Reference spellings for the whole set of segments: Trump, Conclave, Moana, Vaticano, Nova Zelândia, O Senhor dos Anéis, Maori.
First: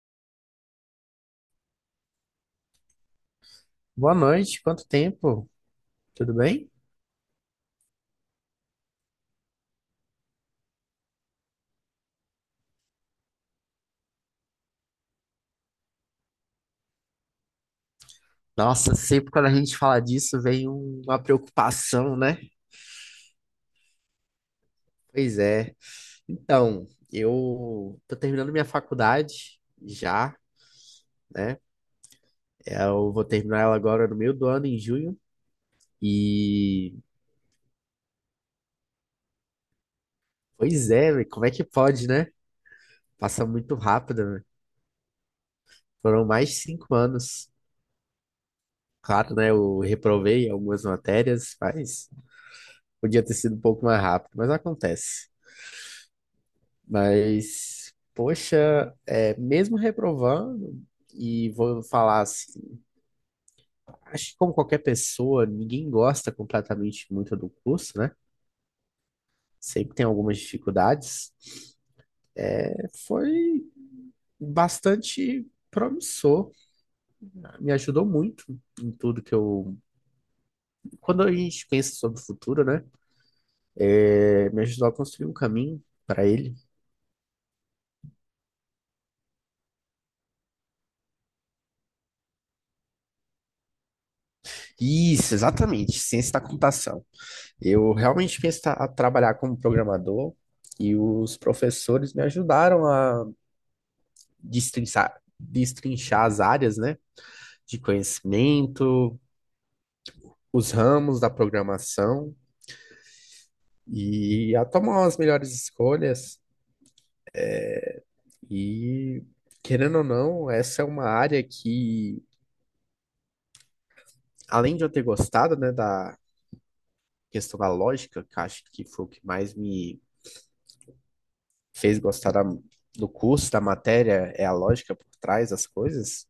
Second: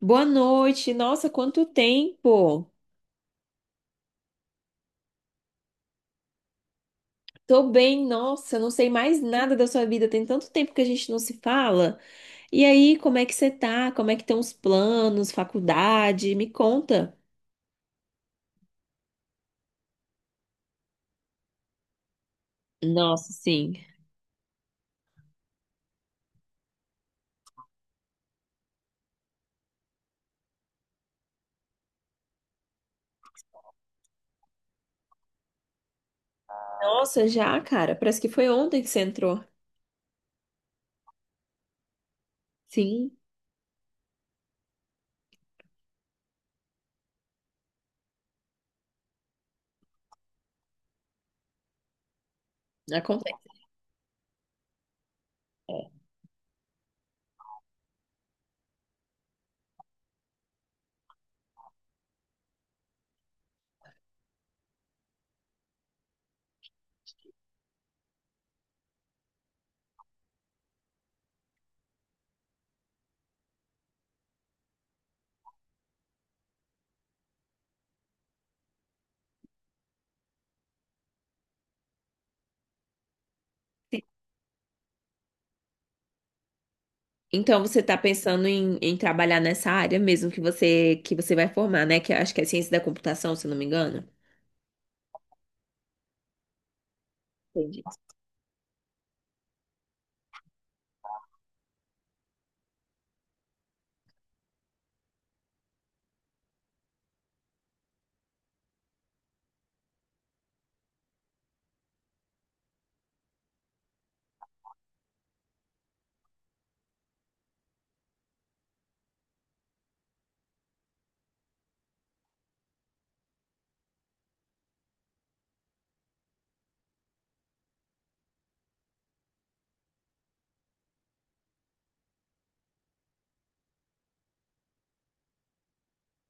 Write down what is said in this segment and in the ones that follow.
Boa noite. Nossa, quanto tempo! Boa noite, quanto tempo? Tudo bem? Tô bem, nossa, não sei mais nada da sua vida. Tem tanto tempo que a gente não se fala. E aí, como é que você tá? Como é que estão os planos, faculdade? Me conta. Nossa, sempre quando a gente fala disso vem uma preocupação, né? Nossa, sim. Pois é. Então, eu tô terminando minha faculdade já, né? Eu vou terminar ela agora no meio do ano, em junho. E, Nossa, já, cara, parece que foi ontem que você entrou. pois é, velho, como é que pode, né? Sim, Passa muito rápido, né? Foram mais de 5 anos. Claro, né? Eu reprovei algumas matérias, mas podia ter acontece. sido um pouco mais rápido, mas acontece. Mas, poxa, mesmo reprovando, e vou falar assim, acho que como qualquer pessoa, ninguém gosta completamente muito do curso, né? Sempre tem algumas dificuldades. Foi bastante promissor, tá? Me ajudou muito em tudo que eu. Quando a gente pensa sobre o futuro, né? Me ajudou a construir um caminho para ele. Então você tá pensando em trabalhar nessa área mesmo que você vai formar, né? Que eu acho que é ciência da computação, se eu não me engano. Isso, exatamente, ciência da computação. Entendi. Eu realmente quis tra- a trabalhar como programador e os professores me ajudaram a destrinchar as áreas, né, de conhecimento, os ramos da programação e a tomar as melhores escolhas. E, querendo ou não, essa é uma área que, além de eu ter gostado, né, da questão da lógica, que eu acho que foi o que mais me fez gostar do curso, da matéria, é a lógica por trás das coisas.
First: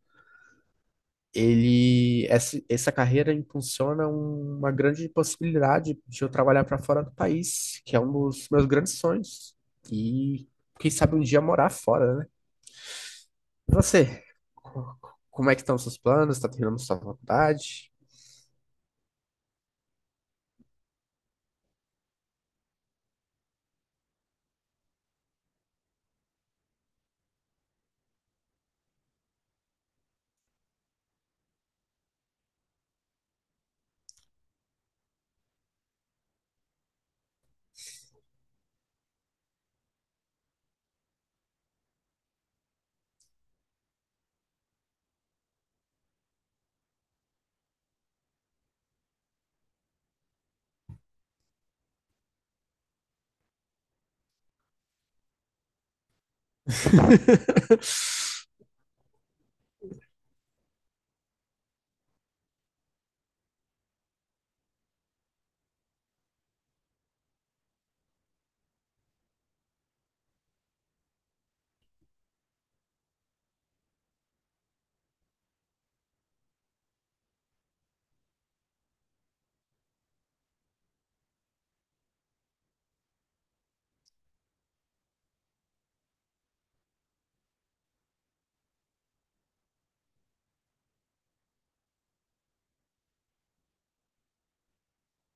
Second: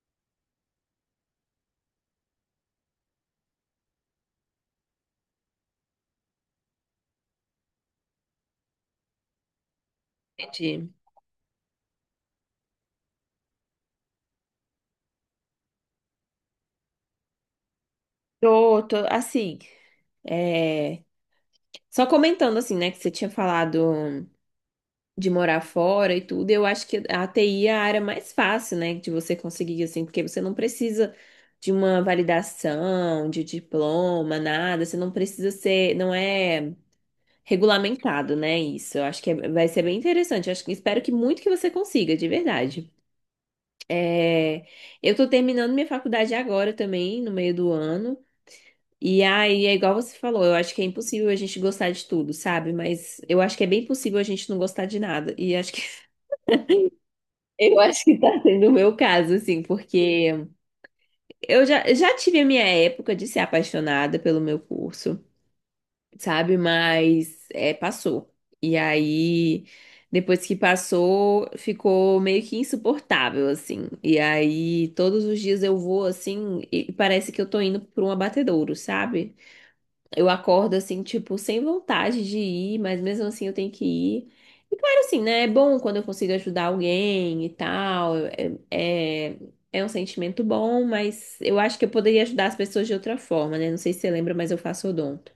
Ele essa carreira impulsiona uma grande possibilidade de eu trabalhar para fora do país, que é um dos meus grandes sonhos. E quem Entendi. sabe um dia morar fora, né? E você, Co- como é que estão os seus planos? Está terminando sua faculdade? Tô, assim. É. Só comentando assim, né, que você tinha falado de morar fora e tudo, eu acho que a TI é a área mais fácil, né, de você conseguir, assim, porque você não precisa de uma validação, de diploma, nada, você não precisa ser, não é regulamentado, né, isso. Eu acho que vai ser bem interessante, eu acho que espero que muito que você consiga, de verdade. É, eu tô terminando minha faculdade agora também, no meio do ano. E aí, é igual você falou, eu acho que é impossível a gente gostar de tudo, sabe? Mas eu acho que é bem possível a gente não gostar de nada. E acho que eu acho que tá sendo o meu caso, assim, porque eu já tive a minha época de ser apaixonada pelo meu curso, sabe? Mas é, passou. E aí, depois que passou, ficou meio que insuportável, assim. E aí, todos os dias eu vou assim, e parece que eu tô indo pra um abatedouro, sabe? Eu acordo assim, tipo, sem vontade de ir, mas mesmo assim eu tenho que ir. E claro, assim, né? É bom quando eu consigo ajudar alguém e tal. É, é, um sentimento bom, mas eu acho que eu poderia ajudar as pessoas de outra forma, né? Não sei se você lembra, mas eu faço odonto.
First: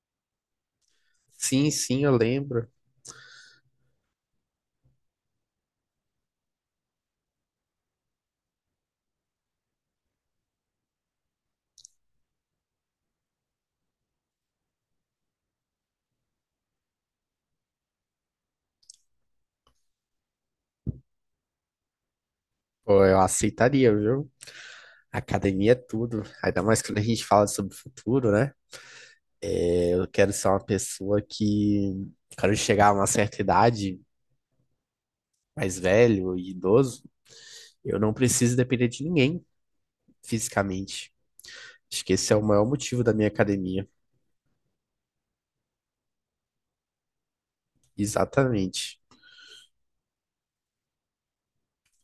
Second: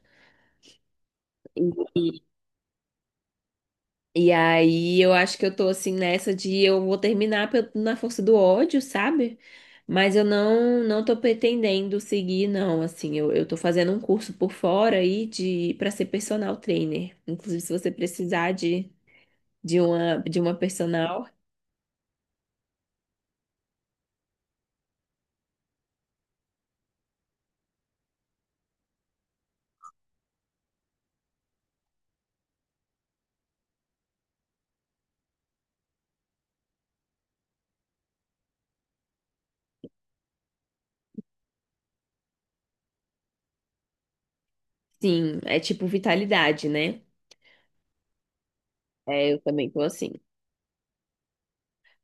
Sim, sim, eu lembro. E aí eu acho que eu tô assim nessa de eu vou terminar na força do ódio, sabe? Mas eu não tô pretendendo seguir, não, assim, eu tô fazendo um curso por fora aí de para ser personal trainer. Inclusive, se você precisar de uma personal, Pô, eu aceitaria, viu? Academia é tudo. Ainda mais quando a gente fala sobre o futuro, né? É, eu quero ser uma pessoa que. Quando chegar a uma certa idade mais velho e idoso, eu não preciso depender de ninguém fisicamente. Acho que esse é o maior motivo da minha academia. sim, é tipo vitalidade, né? Exatamente, É, eu também tô assim.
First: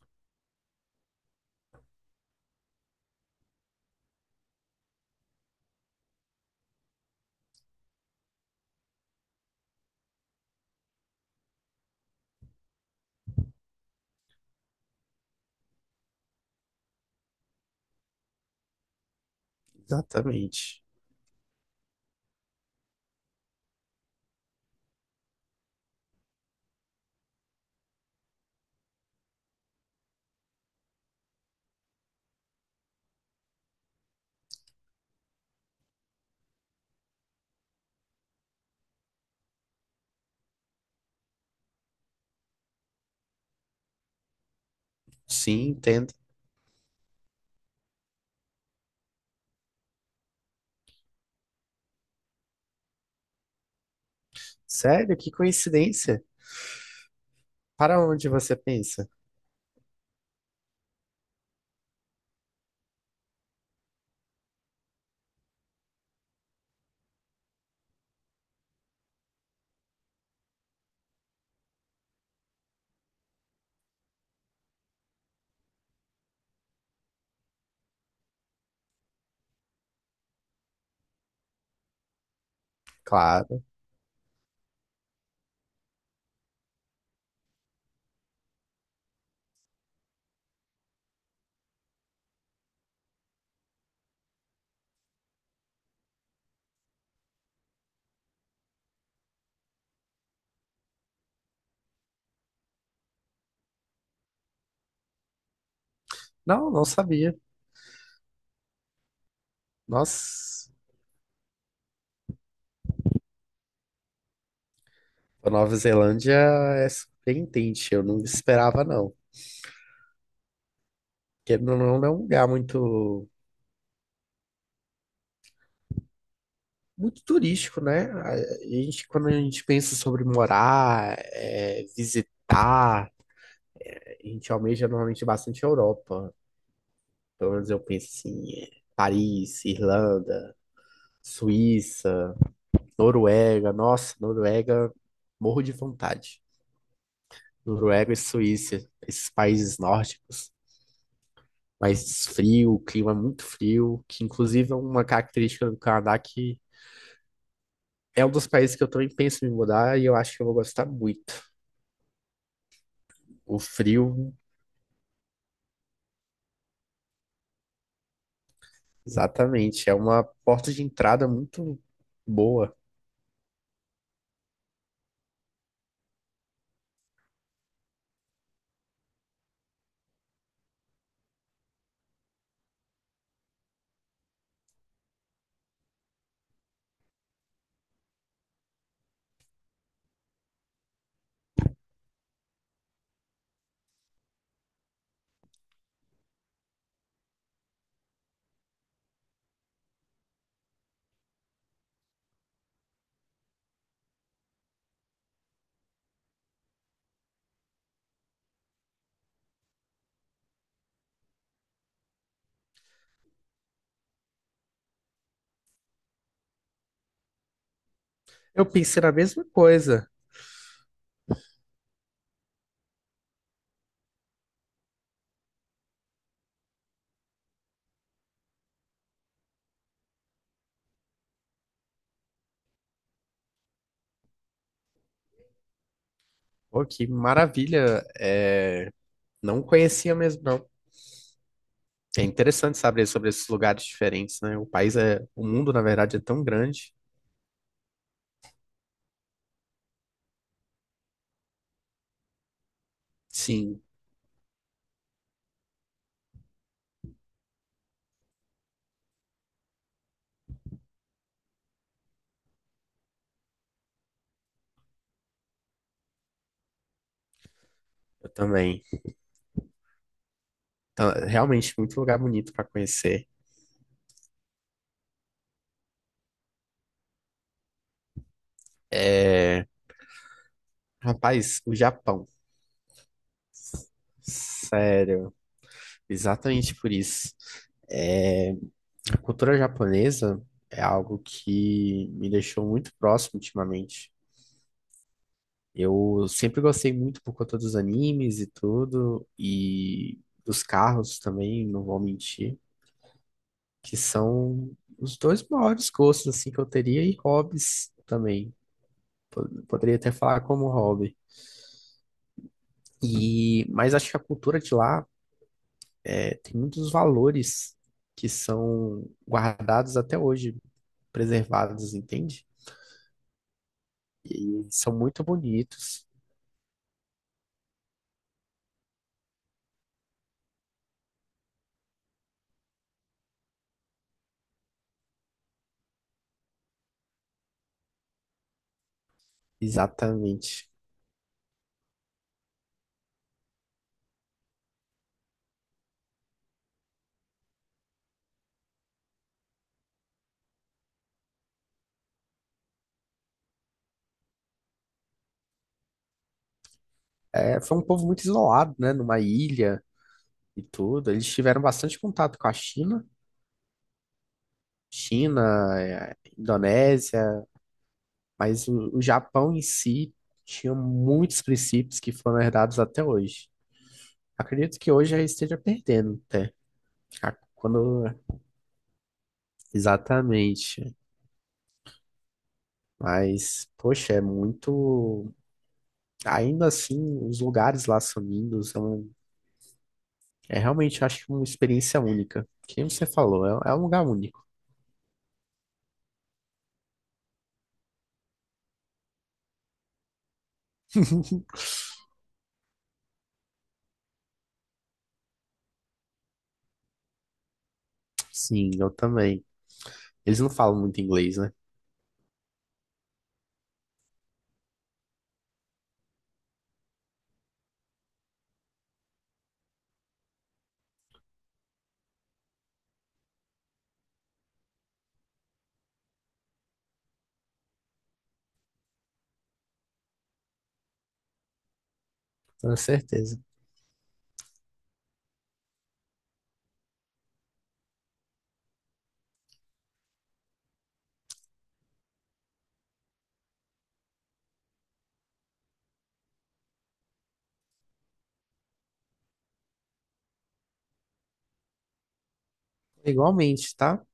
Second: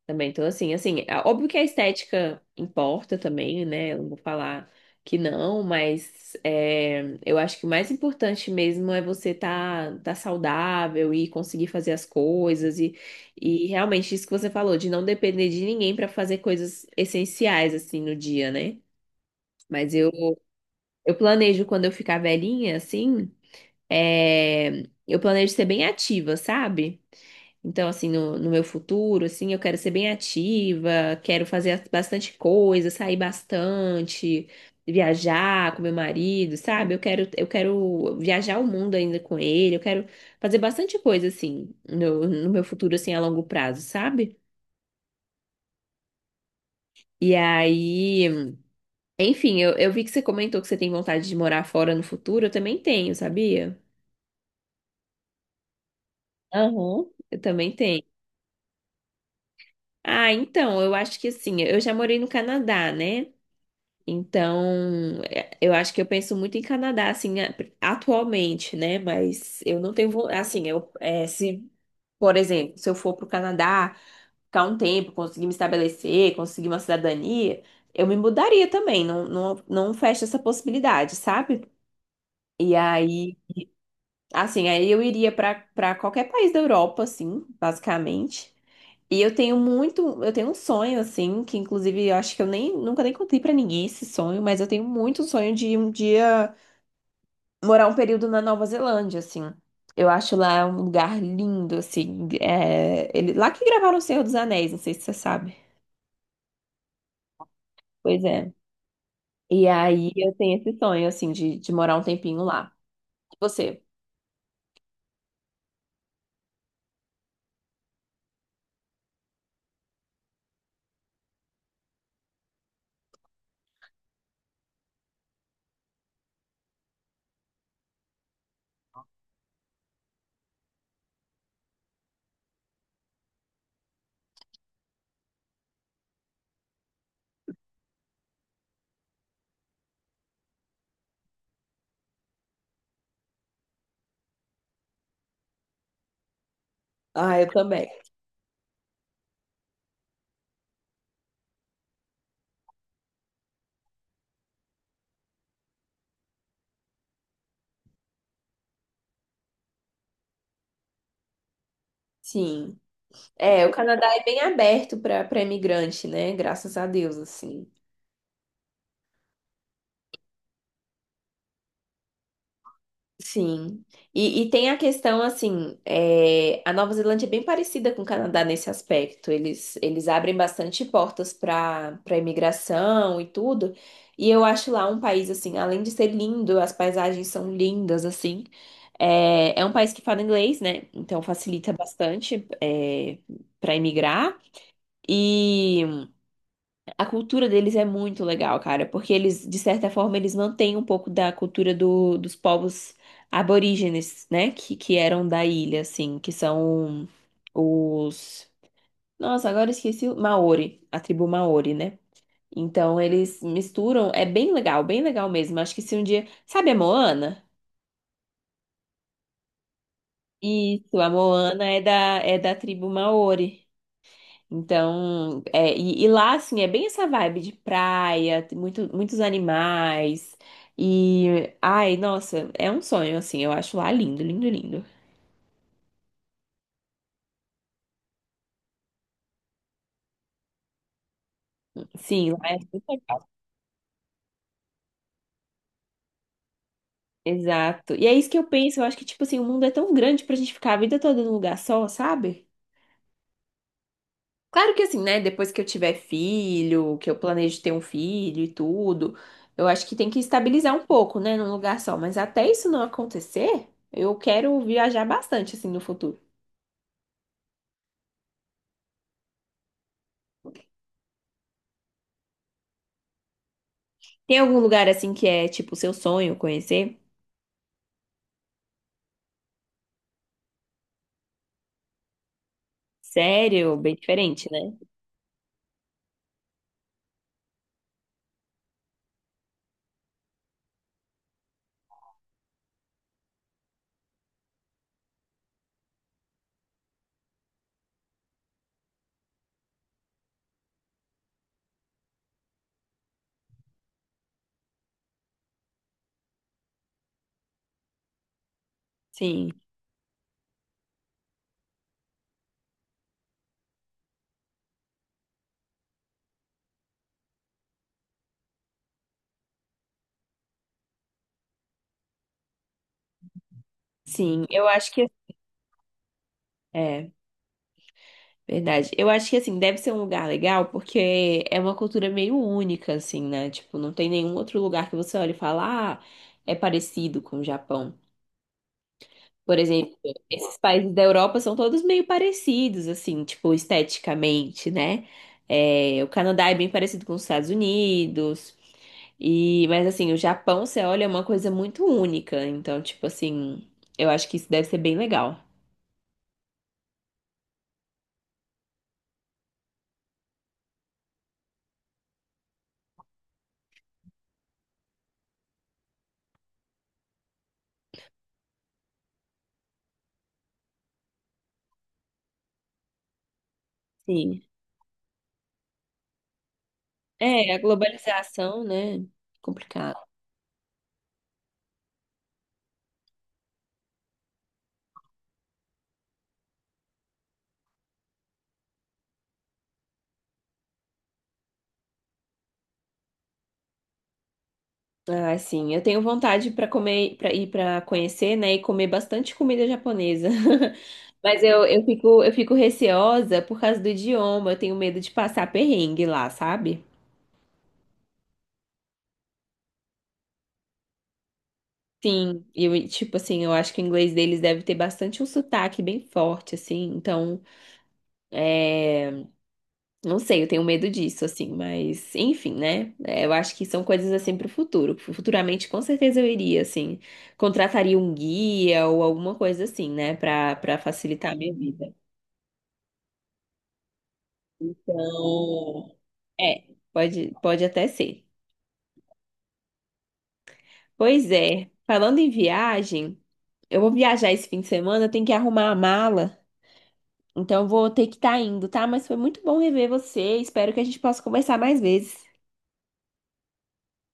Também tô assim, assim, é óbvio que a estética importa também, né? Eu não vou falar que não, mas é, eu acho que o mais importante mesmo é você tá saudável e conseguir fazer as coisas e realmente isso que você falou, de não depender de ninguém para fazer coisas essenciais assim no dia, né? Mas eu, exatamente. eu planejo quando eu ficar velhinha, assim, é, eu planejo ser bem ativa, sabe? Então, assim, no meu futuro, assim, eu quero ser bem ativa, quero fazer bastante coisa, sair bastante, viajar com meu marido, sabe? Eu quero viajar o mundo ainda com ele, eu quero fazer bastante coisa, assim, no meu futuro, assim, a longo prazo, sabe? Sim, entendo. E aí, enfim, eu vi que você comentou que você tem vontade de morar fora no futuro, eu também tenho, sabia? Sério, que coincidência. Aham. Eu também Para tenho. onde você pensa? Ah, então, eu acho que assim, eu já morei no Canadá, né? Então, é, eu acho que eu penso muito em Canadá, assim, atualmente, né? Mas eu não tenho, assim, eu, é, se, por exemplo, se eu for para o Canadá, ficar um tempo, conseguir me estabelecer, conseguir uma cidadania, eu me mudaria também, não, não, não fecho essa possibilidade, sabe? E aí, Claro. assim, aí eu iria para qualquer país da Europa, assim, basicamente. E eu tenho muito, eu tenho um sonho assim, que inclusive eu acho que eu nem nunca nem contei pra ninguém esse sonho, mas eu tenho muito sonho de um dia morar um período na Nova Zelândia, assim. Eu acho lá um lugar lindo, assim. É, ele, lá que gravaram O Senhor dos Anéis, não sei se você sabe. Não, não sabia. Pois é. E aí eu tenho Nossa, esse sonho, assim, de morar um tempinho lá. E você? a Nova Zelândia é surpreendente. Eu não esperava, não. Porque não é um lugar muito, muito turístico, né? Quando a gente pensa sobre morar, é, visitar, a gente almeja normalmente bastante a Europa. Pelo menos eu penso assim, é, Paris, Irlanda, Suíça, Noruega. Nossa, Noruega, morro de vontade. Ah, eu também. Noruega e Suíça, esses países nórdicos, mais frio, clima é muito frio, que inclusive é uma característica do Canadá que é um dos países que eu também penso em me mudar e eu acho que eu vou gostar muito. Sim. O É, o Canadá é frio, bem aberto para imigrante, né? Graças a Deus, assim. exatamente, é uma porta de entrada muito boa. Sim. E tem a questão, assim, é, a Nova Zelândia é bem parecida com o Canadá nesse aspecto. Eles abrem bastante portas para imigração e tudo. E eu acho lá um país, assim, além de ser lindo, as paisagens são lindas, assim. É, um país que fala inglês, né? Então facilita bastante, é, para imigrar. E. A cultura deles é muito legal, cara, porque eles, de certa forma, eles mantêm um pouco da cultura dos povos aborígenes, né? Que eram da ilha, assim, que são os. Nossa, agora eu esqueci o Maori, a tribo Maori, né? Então eles misturam, é bem legal mesmo. Acho que se um dia. Sabe a Moana? Eu pensei na mesma coisa. Isso, a Moana é da, tribo Maori. Então, é, e lá, assim, é bem essa vibe de praia, tem muito, muitos animais. E, ai, nossa, é um sonho, assim, eu acho lá lindo, lindo, lindo. Pô, que maravilha. Não conhecia mesmo, não. É Sim, lá é interessante super saber legal. sobre esses lugares diferentes, né? O país é, o mundo, na verdade, é tão grande. Exato. E é isso que eu penso, eu acho que, tipo assim, o mundo é tão grande pra gente ficar a vida toda num lugar só, sabe? Sim, Claro que, assim, né, depois que eu tiver filho, que eu planejo ter um filho e tudo, eu acho que tem que estabilizar um pouco, né, num lugar só. Mas até isso não acontecer, eu quero viajar bastante, assim, no futuro. eu também. Então, é realmente, muito lugar bonito para conhecer. Tem algum lugar assim que é tipo seu sonho conhecer? É, rapaz, o Japão. Sério, bem diferente, né? Sério, exatamente por isso. É, a cultura japonesa é algo que me deixou muito próximo ultimamente. Eu sempre gostei muito por conta dos animes e tudo, e dos carros também, não vou mentir, que são os dois maiores gostos assim que eu teria e hobbies também. Sim, Poderia até falar como hobby. E mas acho que a cultura de lá é, tem muitos valores que são guardados até hoje, preservados, entende? sim. E Eu acho são que muito bonitos, é verdade. Eu acho que assim deve ser um lugar legal porque é uma cultura meio única assim, né? Tipo, não tem nenhum outro lugar que você olhe e fala, ah, é parecido com o Japão. Por exemplo, esses exatamente. países da Europa são todos meio parecidos, assim, tipo, esteticamente, né? É, o Canadá é bem parecido com os Estados Unidos. E, mas assim, o Japão, você olha, é uma coisa muito única. Então, tipo assim, eu acho que isso deve ser bem legal. É, foi um povo muito isolado, né? Numa ilha e tudo. Eles tiveram bastante contato com a China, China, Indonésia, mas o Japão em si tinha muitos princípios que foram herdados até hoje. Sim. Acredito que hoje já esteja perdendo até. É, a Quando... globalização, né? Complicado. Exatamente. Mas, poxa, é muito. Ainda assim, os lugares lá são lindos. É realmente, eu acho, que uma experiência única. Quem você falou, é um lugar único. Ah, sim. Eu tenho vontade para comer, para ir para conhecer, né, e comer bastante comida japonesa. Mas eu fico receosa por causa do idioma. Eu tenho medo de passar perrengue lá, sabe? Sim, eu também. Eles não falam muito inglês, né? Sim, e eu, tipo assim, eu acho que o inglês deles deve ter bastante um sotaque bem forte, assim. Então, é. Não sei, eu tenho medo disso, assim, mas enfim, né? É, eu acho que são coisas assim pro futuro. Futuramente, com certeza eu iria, assim, contrataria um guia ou alguma coisa assim, né, Pra para facilitar a minha vida. Com certeza. Então, é, pode até ser. Pois é, falando em viagem, eu vou viajar esse fim de semana, eu tenho que arrumar a mala, então eu vou ter que estar indo, tá? Mas foi muito bom rever você, espero que a gente possa conversar mais vezes. Igualmente, tá?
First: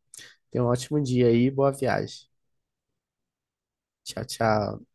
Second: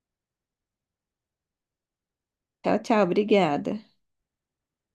Tenha um ótimo dia aí, boa viagem. Tchau, tchau, obrigada. Tchau, tchau.